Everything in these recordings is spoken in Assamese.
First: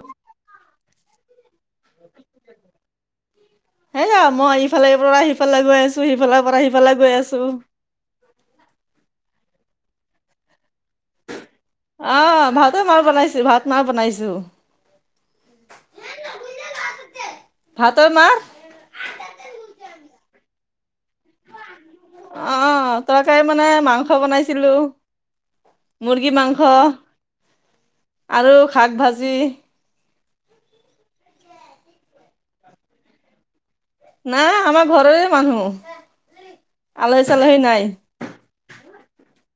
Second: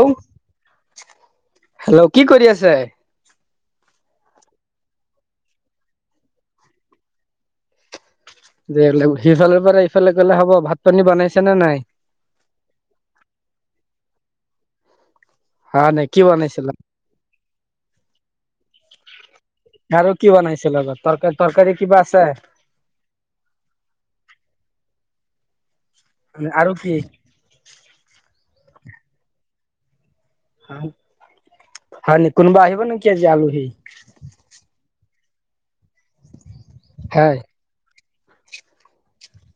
[unintelligible] হেল্ল', কি কৰি আছে? হেইয়া মই ইফালে পৰা সিফালে গৈ আছো সিফালৰ পৰা সিফালে গৈ আছো। [unintelligible] সিফালৰ পৰা ইফালে গলে হ'ব, ভাত পানী বনাইছে নে নাই? আহ, ভাতো মই বনাইছো, ভাত মই বনাইছো। হয় নে কি বনাইছিলা? [unintelligible] আৰু কি বনাইছে লগত? তৰকাৰী-তৰকাৰী কিবা আছে? অ', তৰকাৰী মানে মাংস বনাইছিলোঁ, মুৰ্গী মাংস। আৰু কি? আৰু শাক ভাজি। হয় নে কোনোবা আহিব নেকি আজি আলহী? নাই আমাৰ ঘৰৰে মানুহ, আলহী হয় চালহী নাই।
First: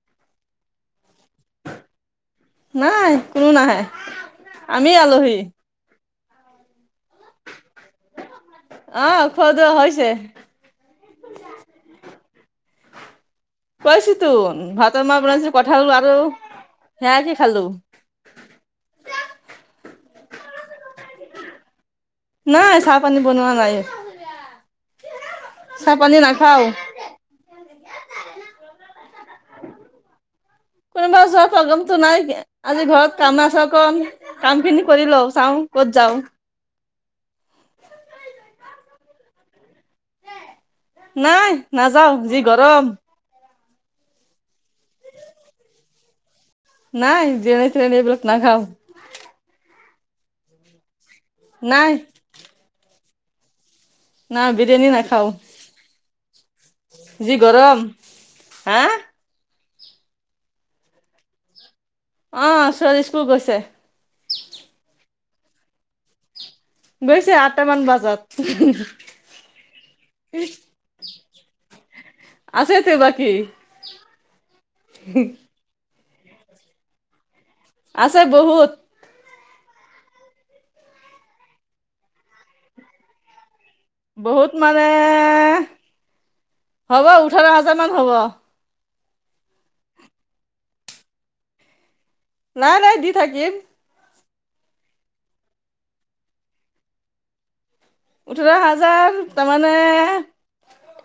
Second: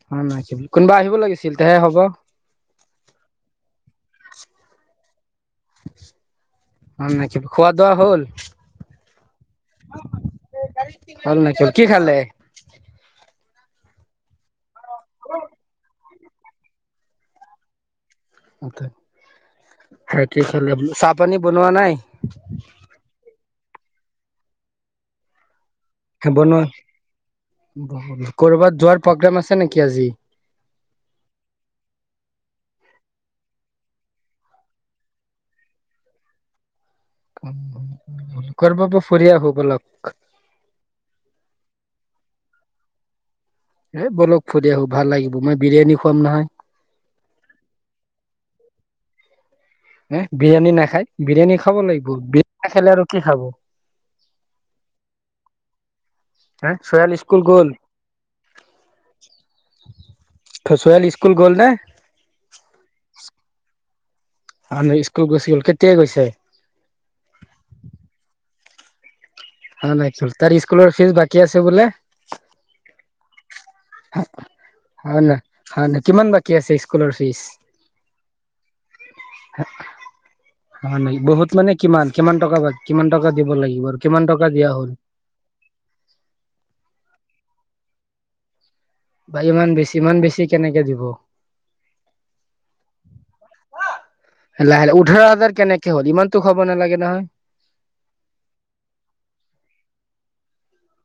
[unintelligible] কোনোবা আহিব লাগিছিল তেয়ে হ'ব। নাই কোনো নাহে, আমি আলহী। অ', নেকি, খোৱা দোৱা হ'ল? আহ, খোৱা দোৱা হৈছে। হল নেকি, কি খালে? কৈছো তো ভাতৰ মাহ বনাইছিলো, কঁঠাল আৰু সেয় দি খালো। [unintelligible] চাহ পানী বনোৱা নাই? নাই, চাহ পানী বনোৱা নাই। চাহ পানী নাখাও [unintelligible] কৰ'বাত যোৱাৰ প্ৰগ্ৰেম আছে নেকি আজি? [unintelligible] প্ৰগেমটো নাই আজি ঘৰত [unintelligible] কাম খিনি কৰি লও, চাওঁ ক'ত যাওঁ। কৰবাপা ফুৰি আহো বলক। নাই নাযাও যি গৰম। এ বলক ফুৰি আহো, ভাল লাগিব মই বিৰিয়ানী খুৱাম নহয়। নাই বিৰিয়ানী চিৰীয়ানি এইবিলাক নাখাওঁ। এ বিৰিয়ানী নাখায়, বিৰিয়ানি খাব নাই লাগিব বিৰিয়ানী না খালে আৰু কি খাব। না বিৰিয়ানী নাখাও, হা চয়াল স্কুল যি গ'ল গৰম, হা। [unintelligible] স্কুল গ'লনে? অ', ছোৱালী স্কুল গৈছে। [unintelligible] কেতিয়া গৈছে? গৈছে আঠটামান বজাত। [unintelligible] তাৰ স্কুলৰ ফিজ বাকী আছে বোলে। আছে তে বাকী। হয় ন, হয় ন, কিমান বাকী আছে স্কুলৰ ফিজ? আছে বহুত। [unintelligible] [unintelligible] নাই বহুত মানে কিমান, কিমান টকা বা কিমান টকা দিব লাগিব আৰু কিমান টকা বহুত দিয়া মানে, হ'ল হ'ব ওঠৰ হাজাৰ মান হ'ব। বা ইমান বেছি, ইমান বেছি কেনেকে দিব? নাই নাই দি থাকিম। লাহে লাহে ওঠৰ হাজাৰ কেনেকে হ'ল ইমানতো হব নালাগে নহয়। ওঠৰ হাজাৰ তাৰমানে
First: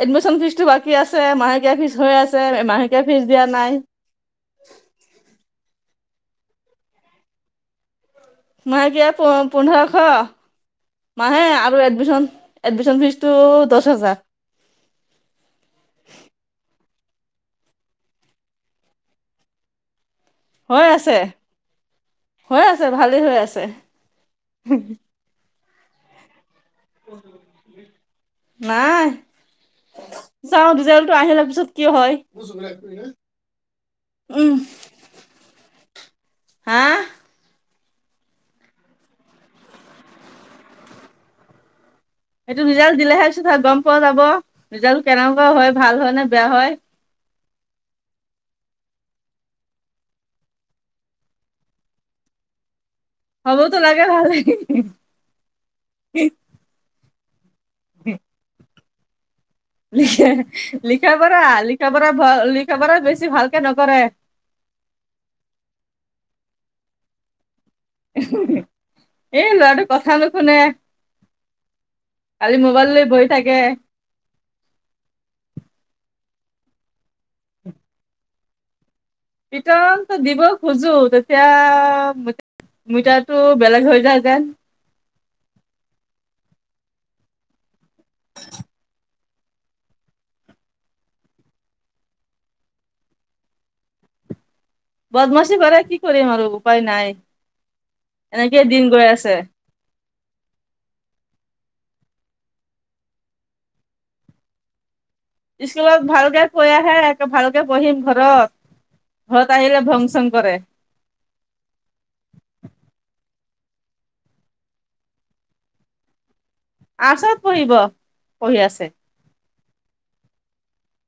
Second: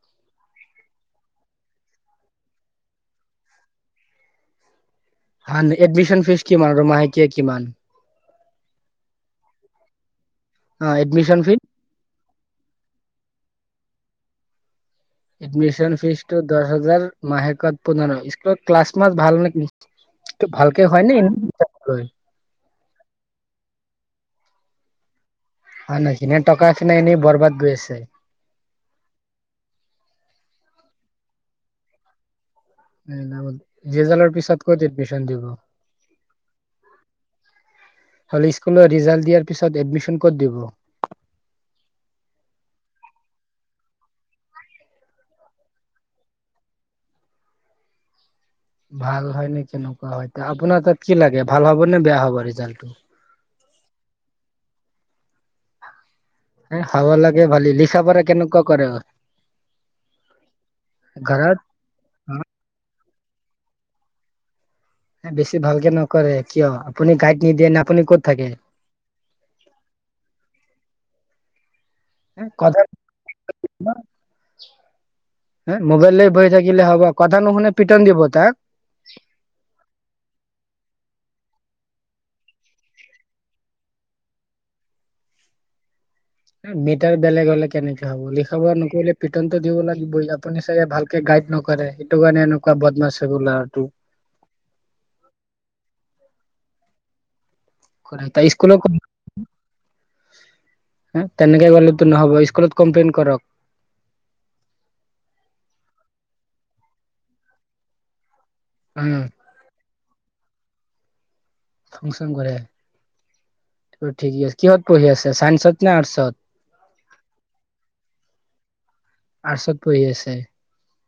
এডমিশ্যন ফিজটো বাকী আছে, মাহেকীয়া ফিজ হৈ আছে, মাহেকীয়া ফীজ দিয়া নাই। [unintelligible] এডমিশন ফিচ কিমান আৰু মাহেকীয়া কিমান? মাহেকীয়া প পোন্ধৰশ অ এডমিশন মাহে ফিজ আৰু এডমিশন এডমিশন ফিজ টো দহ হাজাৰ। এডমিশন ফিজটো দহ হাজাৰ, মাহেকত পোন্ধৰ স্কুলত ক্লাছ মাছ ভাল নেকি? হৈ ভালকে হয় আছে নে [unintelligible] হৈ আছে ভালেই হৈ আছে। হয় নেকি নে টকা খিনি এনেই বৰবাদ গৈ আছে। নাই যাও [unintelligible] আহে পিছত কি হয়। [unintelligible] ৰিজালৰ উম পিছত ক'ত এডমিচন দিব? হা হ'লে স্কুলত ৰিজাল্ট দিয়াৰ পিছত এডমিশন ক'ত দিব? এইটো ৰিজাল্ট দিলেহে পিছত গম পোৱা যাব ৰিজাল্টো কেনেকুৱা হয় ভাল হয় নে বেয়া হয়। ভাল হয় নে কেনেকুৱা হয়, আপোনাৰ তাত কি লাগে ভাল হ'ব নে বেয়া হ'ব ৰিজাল্টটো। হ'বতো লাগে ভালেই। হ'ব লাগে ভালেই লিখা পঢ়া কেনেকুৱা কৰে। লখে, লিখা পঢ়া ঘৰত লিখা পৰা লিখা পৰা বেছি ভালকে নকৰে। বেছি ভালকে নকৰে কিয়, আপুনি গাইড নিদিয়ে না এ, ল'ৰাটো কথা নুশুনে। কালি মোবাইল লৈ বহি থাকে। হে, মোবাইল লৈ বহি থাকিলে হ'ব কথা নুশুনে পিটন দিব তাক। পিটনটো দিব খোজো তেতিয়া মানে [unintelligible] বেলেগ হৈ যায় যেন। মিটাৰ বেলেগ হলে কেনেকে হ'ব লিখা-পঢ়া নকৰিলে পিটনটো দিব লাগিবই আপুনি চাগে ভাল গাইড নকৰে, সেইটো কাৰণে এনেকুৱা বদমাছ হৈ গ'ল ল'ৰাটো। বদমাচি কৰে, কি কৰিম আৰু উপায় নাই এনেকেই স্কুলত দিন গৈ আছে। হ, তেনেকে কলেটো নহ'ব স্কুলত কমপ্লেইন কৰক। স্কুলত ভালকে কৈ আহে ভালকে পঢ়িম ঘৰত। উম্। ঘৰত আহিলে ভংচং কৰে। ভংচং কৰে। ঠিক আছে, কিহত পঢ়ি আছে চাইন্সত নে আৰ্টচত? আৰ্ছত পঢ়িব, পঢ়ি আছে। আৰ্টচত পঢ়ি আছে।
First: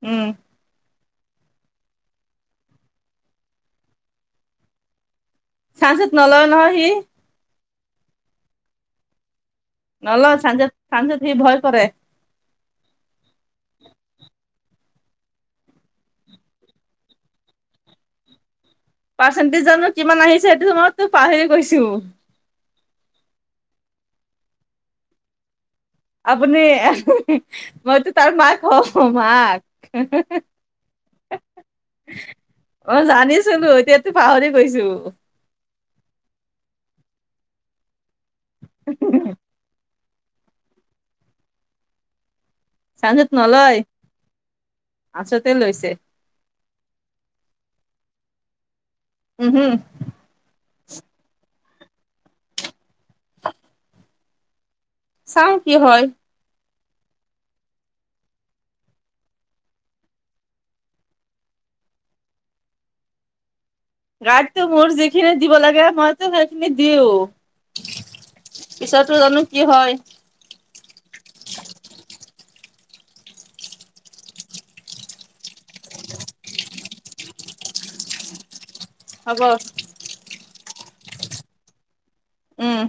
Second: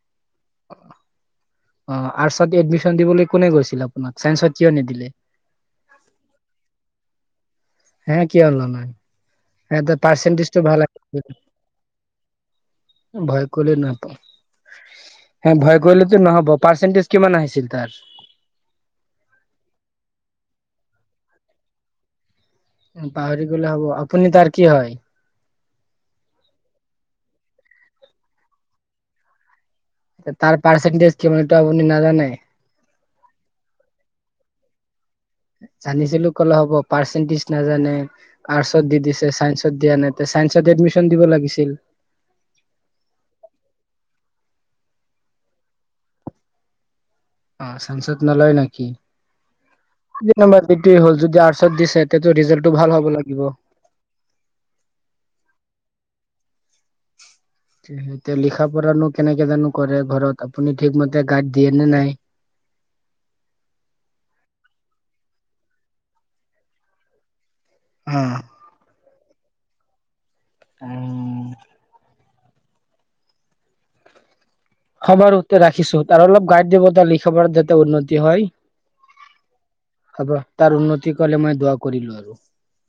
উম্। অ' আৰ্টচত এডমিশন দিবলৈ কোনে কৈছিল আপোনাক চাইন্সত কিয় নিদিলে? চাইন্সত নলয় নহয় সি। হে কিয় নলয় ইহঁতৰ নলয় পাৰৰ্চেন্টেজটো চাইন্সত ভাল আ চাইন্সত সি ভয় কৰে ভয় কলে নহব। হে ভয় কৰিলেতো নহ'ব, পাৰ্চেণ্টেজ কিমান আহিছিল তাৰ। পাৰ্চেন্টেজ জানো কিমান আহিছে সেইটো মইতো পাহৰি গৈছোঁ। পাহৰি গলে হ'ব, আপুনি তাৰ কি হয়? আপুনি মইতো তাৰ মাক হওঁ মাক। তাৰ পাৰৰ্চেন্টেজ কিমান এইটো আপুনি নাজানে? অ' জানিছিলো এতিয়াতো পাহৰি গৈছো। জানিছিলো ক'লে হ'ব? পাৰ্চেন্টেজ নাজানে আৰ্টচত দি দিছে চাইন্সত দিয়া নাই? চাইন্সত এডমিশ্যন দিব লাগিছিল? চাইন্সট নলয় আৰ্টছতে লৈছে। অ' চাইন্সত নলয় নেকি? উম হুম। যি নম্বৰ বৃদ্ধি হ'ল যদি আৰ্টছত দিছে তেতিয়া ৰিজাল্টটো ভাল হব। হ'ব লাগিব। চাওঁ কি হয়। এতিয়া লিখা পঢ়ানো কেনেকে জানো কৰে ঘৰত? আপুনি ঠিকমতে গাইড দিয়ে নে নাই? গাইডটো মোৰ যিখিনি দিব লাগে মইতো সেইখিনি দিওঁ। অ'। পিছৰটো জানো কি হয়? উম। হ'ব আৰু টো ৰাখিছো, তাৰ অলপ গাইড দিব লিখা পঢ়াত যাতে উন্নতি হয়। হ'ব। হ'ব তাৰ উন্নতি কলে মই দোৱা কৰিলো আৰু। উম।